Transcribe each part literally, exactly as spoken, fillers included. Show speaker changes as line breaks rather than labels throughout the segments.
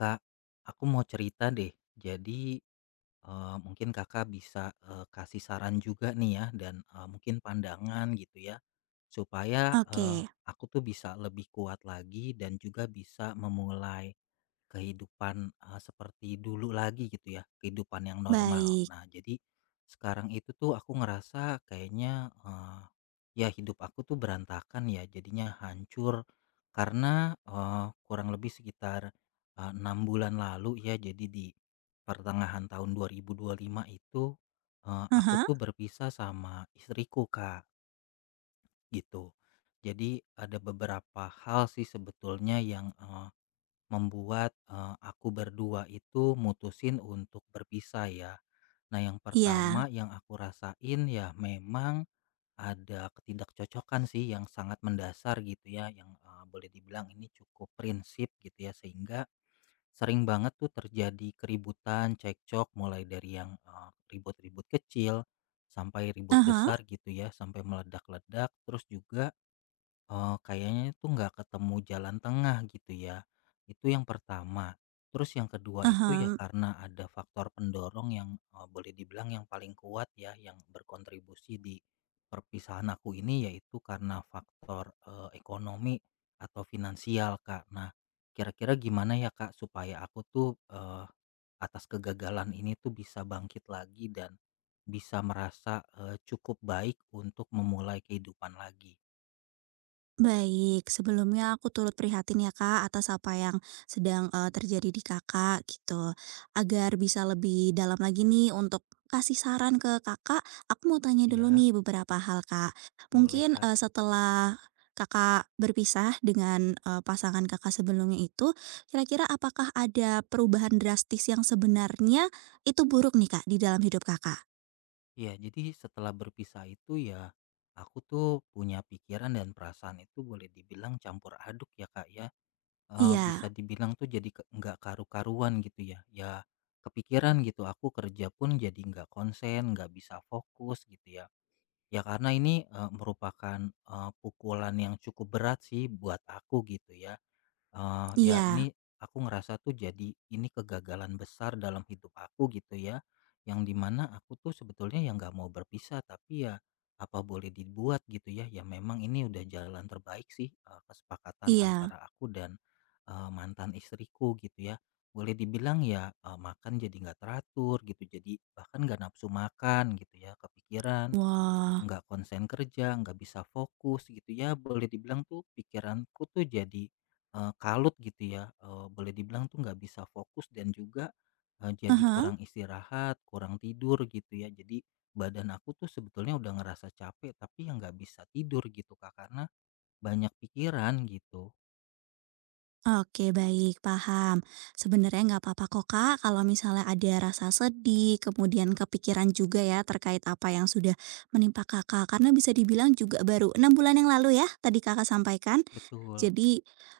Kak, aku mau cerita deh. Jadi, Eee, mungkin Kakak bisa, eee, kasih saran juga nih ya dan, eee, mungkin pandangan gitu ya, supaya,
Oke,
eee, aku tuh bisa lebih kuat lagi dan juga bisa memulai kehidupan, eee, seperti dulu lagi gitu ya, kehidupan yang normal.
baik.
Nah jadi sekarang itu tuh aku ngerasa kayaknya, eee, ya hidup aku tuh berantakan ya, jadinya hancur karena, eee, kurang lebih sekitar, eee, enam bulan lalu ya, jadi di pertengahan tahun dua ribu dua puluh lima itu, eee,
Aha,
aku
hah,
tuh berpisah sama istriku, Kak, gitu. Jadi ada beberapa hal sih sebetulnya yang, eee, membuat, eee, aku berdua itu mutusin untuk berpisah ya. Nah yang pertama
iya.
yang aku rasain ya memang ada ketidakcocokan sih yang sangat mendasar gitu ya yang, eee, boleh dibilang ini cukup prinsip gitu ya, sehingga sering banget tuh terjadi keributan, cekcok mulai dari yang, eee, ribut-ribut kecil sampai ribut
Aha, hah,
besar gitu ya, sampai meledak-ledak terus juga, Eee, kayaknya itu nggak ketemu jalan tengah gitu ya. Itu yang pertama. Terus yang kedua itu ya
ah.
karena ada faktor pendorong yang, eee, boleh dibilang yang paling kuat ya, yang berkontribusi di perpisahan aku ini, yaitu karena faktor, eee, ekonomi atau finansial, Kak. Nah, kira-kira gimana ya, Kak, supaya aku tuh, eee, atas kegagalan ini tuh bisa bangkit lagi dan bisa merasa, eee, cukup baik untuk memulai kehidupan lagi?
Baik, sebelumnya aku turut prihatin ya Kak atas apa yang sedang, eee, terjadi di Kakak gitu. Agar bisa lebih dalam lagi nih untuk kasih saran ke Kakak, aku mau tanya dulu
Ya.
nih beberapa hal Kak.
Boleh
Mungkin,
Kak.
eee, setelah Kakak berpisah dengan, eee, pasangan Kakak sebelumnya itu, kira-kira apakah ada perubahan drastis yang sebenarnya itu buruk nih Kak di dalam hidup Kakak?
Ya, jadi setelah berpisah itu ya aku tuh punya pikiran dan perasaan itu boleh dibilang campur aduk ya Kak ya. Eh, bisa
Iya.
dibilang tuh jadi ke- nggak karu-karuan gitu ya. Ya, kepikiran gitu, aku kerja pun jadi nggak konsen, nggak bisa fokus gitu ya. Ya karena ini eh, merupakan eh, pukulan yang cukup berat sih buat aku gitu ya. Eee, ya
Iya,
ini aku ngerasa tuh jadi ini kegagalan besar dalam hidup aku gitu ya, yang dimana aku tuh sebetulnya yang nggak mau berpisah, tapi ya apa boleh dibuat gitu ya, ya memang ini udah jalan terbaik sih, eee, kesepakatan antara
iya.
aku dan, eee, mantan istriku gitu ya. Boleh dibilang ya, eee, makan jadi nggak teratur gitu, jadi bahkan nggak nafsu makan gitu ya, kepikiran,
Wah,
nggak konsen kerja, nggak bisa fokus gitu ya. Boleh dibilang tuh pikiranku tuh jadi eh, kalut gitu ya. Eh, boleh dibilang tuh nggak bisa fokus dan juga eh,
ah
jadi
hah,
kurang istirahat, kurang tidur gitu ya. Jadi badan aku tuh sebetulnya udah ngerasa capek, tapi yang nggak bisa tidur gitu kak, karena banyak pikiran gitu.
oke baik, paham. Sebenarnya nggak apa-apa kok Kak, kalau misalnya ada rasa sedih, kemudian kepikiran juga ya terkait apa yang sudah menimpa Kakak, karena bisa dibilang juga baru enam bulan yang lalu ya, tadi Kakak sampaikan?
Betul.
Jadi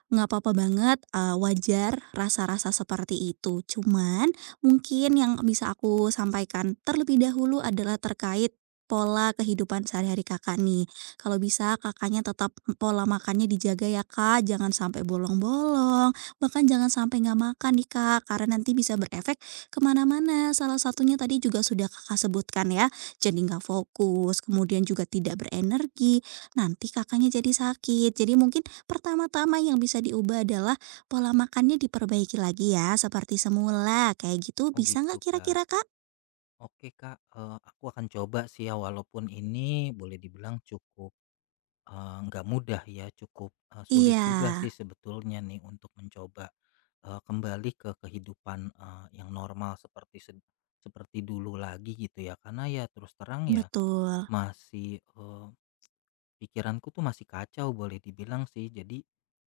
nggak apa-apa banget, eee, wajar rasa-rasa seperti itu. Cuman mungkin yang bisa aku sampaikan terlebih dahulu adalah terkait pola kehidupan sehari-hari Kakak nih. Kalau bisa Kakaknya tetap pola makannya dijaga ya, Kak, jangan sampai bolong-bolong, bahkan jangan sampai nggak makan nih, Kak, karena nanti bisa berefek kemana mana. Salah satunya tadi juga sudah Kakak sebutkan ya, jadi nggak fokus, kemudian juga tidak berenergi, nanti Kakaknya jadi sakit. Jadi mungkin pertama-tama yang bisa diubah adalah pola makannya diperbaiki lagi ya, seperti semula. Kayak gitu
Oh
bisa
gitu
nggak
kak.
kira-kira, Kak?
Oke kak. Eh, aku akan coba sih ya, walaupun ini boleh dibilang cukup Eee, nggak mudah ya, cukup, eee, sulit
Iya,
juga sih sebetulnya nih untuk mencoba, eee, kembali ke kehidupan, eee, yang normal seperti sed seperti dulu lagi gitu ya. Karena ya terus terang ya
betul.
masih, eee, pikiranku tuh masih kacau boleh dibilang sih. Jadi,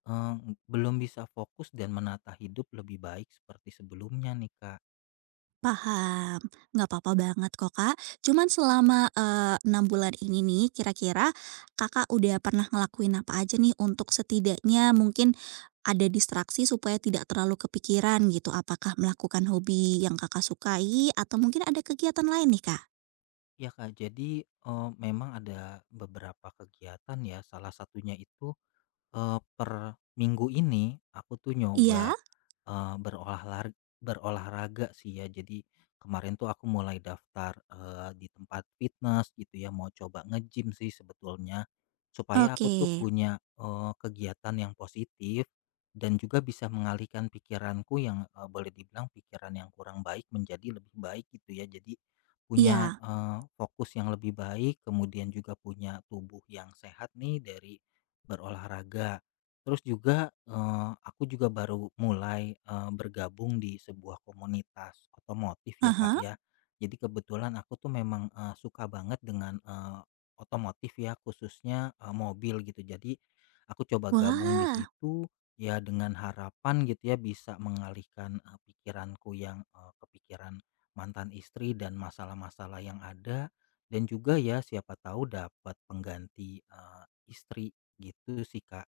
eee, belum bisa fokus dan menata hidup lebih baik seperti sebelumnya nih, Kak.
Paham. Nggak apa-apa banget kok, Kak. Cuman selama, eee, enam bulan ini nih, kira-kira Kakak udah pernah ngelakuin apa aja nih untuk setidaknya mungkin ada distraksi supaya tidak terlalu kepikiran gitu? Apakah melakukan hobi yang Kakak sukai atau mungkin ada kegiatan lain nih, Kak?
Ya, Kak, jadi, eee, memang ada beberapa kegiatan ya, salah satunya itu Eee, per minggu ini aku tuh nyoba,
Iya?
eee, berolahlar berolahraga sih ya. Jadi kemarin tuh aku mulai daftar, eee, di tempat fitness gitu ya, mau coba nge-gym sih sebetulnya. Supaya aku
Oke.
tuh punya, eee, kegiatan yang positif dan juga bisa mengalihkan pikiranku yang, eee, boleh dibilang pikiran yang kurang baik menjadi lebih baik gitu ya. Jadi punya,
Iya.
eee, fokus yang lebih baik, kemudian juga punya tubuh yang sehat nih dari berolahraga. Terus juga, eee, aku juga baru mulai, eee, bergabung di sebuah komunitas otomotif ya, Kak,
Ah.
ya. Jadi kebetulan aku tuh memang, eee, suka banget dengan, eee, otomotif ya, khususnya, eee, mobil gitu. Jadi aku coba gabung di
Wah,
situ, ya dengan harapan gitu ya bisa mengalihkan, eee, pikiranku yang, eee, kepikiran mantan istri dan masalah-masalah yang ada, dan juga ya siapa tahu dapat pengganti, eee, istri. Gitu sih, Kak.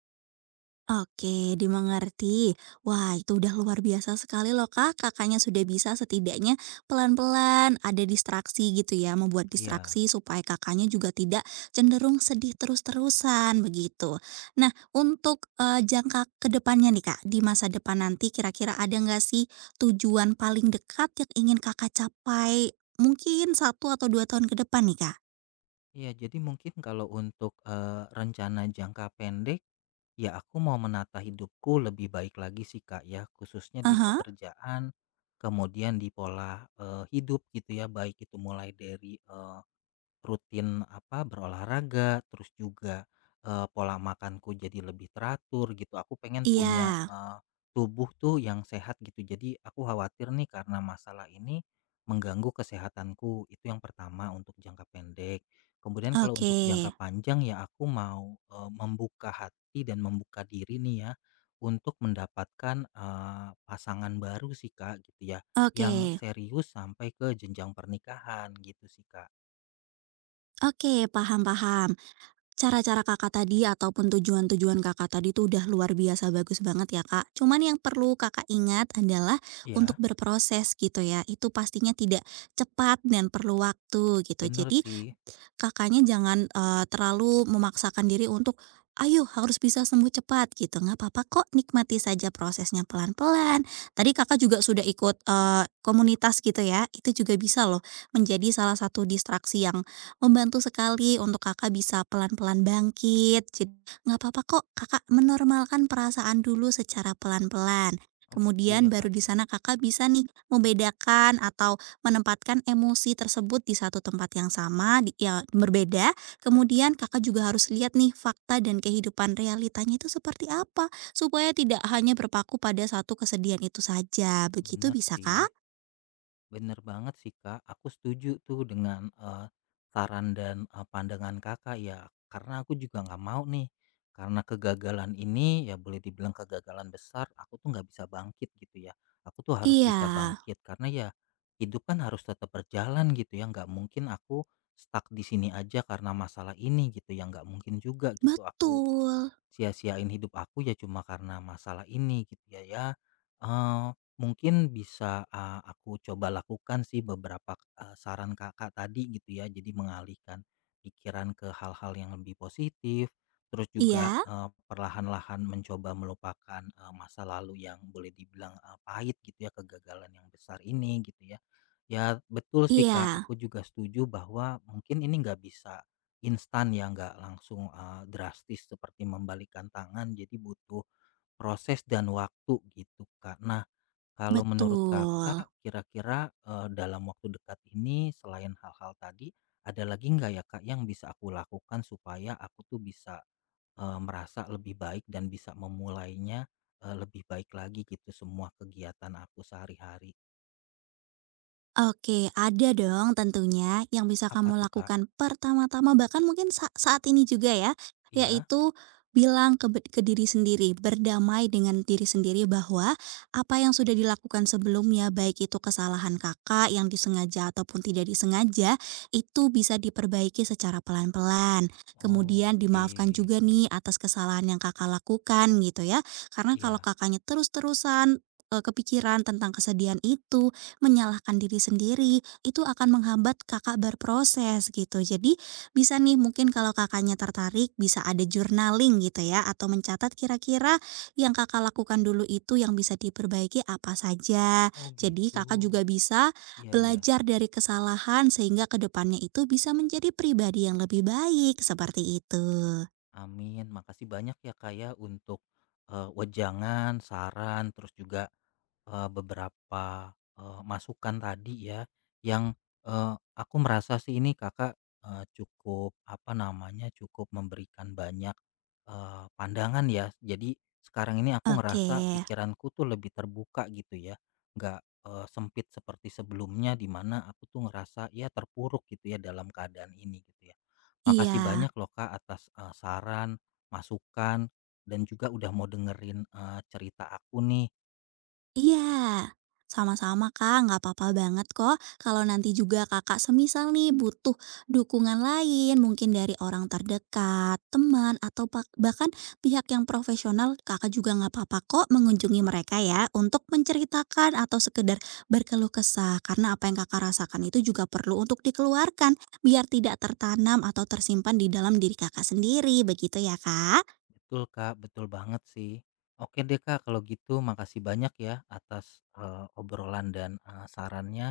oke, dimengerti. Wah, itu udah luar biasa sekali loh Kak, Kakaknya sudah bisa setidaknya pelan-pelan ada distraksi gitu ya, membuat
Iya,
distraksi supaya Kakaknya juga tidak cenderung sedih terus-terusan begitu. Nah, untuk, eee, jangka ke depannya nih Kak, di masa depan nanti kira-kira ada nggak sih tujuan paling dekat yang ingin Kakak capai mungkin satu atau dua tahun ke depan nih Kak?
iya, jadi mungkin kalau untuk, eee, rencana jangka pendek, ya aku mau menata hidupku lebih baik lagi sih, Kak, ya, khususnya di
Aha,
pekerjaan, kemudian di pola, eee, hidup gitu ya, baik itu mulai dari, rutin apa, berolahraga, terus juga, eee, pola makanku jadi lebih teratur gitu. Aku pengen punya,
iya,
eee, tubuh tuh yang sehat gitu. Jadi aku khawatir nih karena masalah ini mengganggu kesehatanku, itu yang pertama untuk jangka pendek. Kemudian kalau
oke,
untuk jangka panjang ya aku mau, eee, membuka hati dan membuka diri nih ya untuk mendapatkan, eee, pasangan baru sih, Kak, gitu ya, yang
oke.
serius sampai ke jenjang pernikahan gitu sih, Kak.
Oke, paham, paham. Cara-cara Kakak tadi ataupun tujuan-tujuan Kakak tadi tuh udah luar biasa bagus banget ya, Kak. Cuman yang perlu Kakak ingat adalah untuk
Ya,
berproses gitu ya. Itu pastinya tidak cepat dan perlu waktu gitu.
bener
Jadi
sih.
Kakaknya jangan, eee, terlalu memaksakan diri untuk, "Ayo harus bisa sembuh cepat," gitu, nggak apa-apa kok, nikmati saja prosesnya pelan-pelan. Tadi Kakak juga sudah ikut, eee, komunitas gitu ya, itu juga bisa loh menjadi salah satu distraksi yang membantu sekali untuk Kakak bisa pelan-pelan bangkit. Jad, nggak apa kok Kakak menormalkan perasaan dulu secara pelan-pelan,
Oh gitu
kemudian
ya
baru
Kak
di
ya.
sana Kakak bisa nih membedakan atau menempatkan emosi tersebut di satu tempat yang sama, di ya berbeda, kemudian Kakak juga harus lihat nih fakta dan kehidupan realitanya itu seperti apa, supaya tidak hanya berpaku pada satu kesedihan itu saja, begitu
Bener
bisa,
sih.
Kak?
Bener banget sih Kak. Aku setuju tuh dengan eh, saran dan eh, pandangan Kakak ya. Karena aku juga nggak mau nih. Karena kegagalan ini ya boleh dibilang kegagalan besar. Aku tuh nggak bisa bangkit gitu ya. Aku tuh harus
Iya,
bisa bangkit karena ya hidup kan harus tetap berjalan gitu ya. Nggak mungkin aku stuck di sini aja karena masalah ini gitu ya. Nggak mungkin juga gitu aku
betul.
sia-siain hidup aku ya cuma karena masalah ini gitu ya, ya, Eh, mungkin bisa ah, aku coba lakukan sih beberapa eh, saran kakak tadi gitu ya, jadi mengalihkan pikiran ke hal-hal yang lebih positif, terus juga
Iya,
eh, perlahan-lahan mencoba melupakan eh, masa lalu yang boleh dibilang eh, pahit gitu ya, kegagalan yang besar ini gitu ya, ya betul sih kak,
iya,
aku juga setuju bahwa mungkin ini nggak bisa instan ya, nggak langsung, eee, drastis seperti membalikkan tangan, jadi butuh proses dan waktu gitu, Kak. Nah, kalau menurut Kakak
betul.
kira-kira, eee, dalam waktu dekat ini selain hal-hal tadi, ada lagi nggak ya, Kak, yang bisa aku lakukan supaya aku tuh bisa, eee, merasa lebih baik dan bisa memulainya, eee, lebih baik lagi gitu semua kegiatan aku sehari-hari?
Oke, ada dong tentunya yang bisa
Apa
kamu
tuh, Kak?
lakukan pertama-tama bahkan mungkin sa saat ini juga ya,
Iya?
yaitu bilang ke be ke diri sendiri, berdamai dengan diri sendiri bahwa apa yang sudah dilakukan sebelumnya, baik itu kesalahan Kakak yang disengaja ataupun tidak disengaja, itu bisa diperbaiki secara pelan-pelan.
Oh,
Kemudian
oke.
dimaafkan juga nih atas kesalahan yang Kakak lakukan gitu ya, karena kalau
Iya.
Kakaknya terus-terusan, eee, kepikiran tentang kesedihan itu, menyalahkan diri sendiri, itu akan menghambat Kakak berproses gitu. Jadi bisa nih mungkin kalau Kakaknya tertarik bisa ada journaling gitu ya atau mencatat kira-kira yang Kakak lakukan dulu itu yang bisa diperbaiki apa saja.
Oh,
Jadi
gitu.
Kakak juga bisa
Iya iya.
belajar dari kesalahan sehingga ke depannya itu bisa menjadi pribadi yang lebih baik, seperti itu.
Amin. Makasih banyak ya Kak ya untuk, eee, wejangan, saran, terus juga, eee, beberapa, eee, masukan tadi ya yang, eee, aku merasa sih ini Kakak, eee, cukup apa namanya, cukup memberikan banyak, eee, pandangan ya. Jadi sekarang ini aku
Oke,
ngerasa pikiranku tuh lebih terbuka gitu ya, nggak, eee, sempit seperti sebelumnya di mana aku tuh ngerasa ya terpuruk gitu ya dalam keadaan ini gitu ya. Makasih
iya.
banyak loh Kak atas, eee, saran, masukan, dan juga udah mau dengerin, eee, cerita aku nih.
Iya, sama-sama Kak, nggak apa-apa banget kok kalau nanti juga Kakak semisal nih butuh dukungan lain, mungkin dari orang terdekat, teman, atau pak- bahkan pihak yang profesional, Kakak juga nggak apa-apa kok mengunjungi mereka ya untuk menceritakan atau sekedar berkeluh kesah, karena apa yang Kakak rasakan itu juga perlu untuk dikeluarkan, biar tidak tertanam atau tersimpan di dalam diri Kakak sendiri, begitu ya Kak?
Betul Kak, betul banget sih. Oke deh Kak kalau gitu makasih banyak ya atas, eee, obrolan dan, eee, sarannya.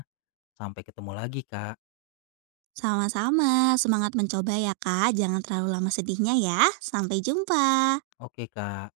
Sampai ketemu lagi Kak.
Sama-sama, semangat mencoba ya Kak. Jangan terlalu lama sedihnya ya. Sampai jumpa.
Oke Kak.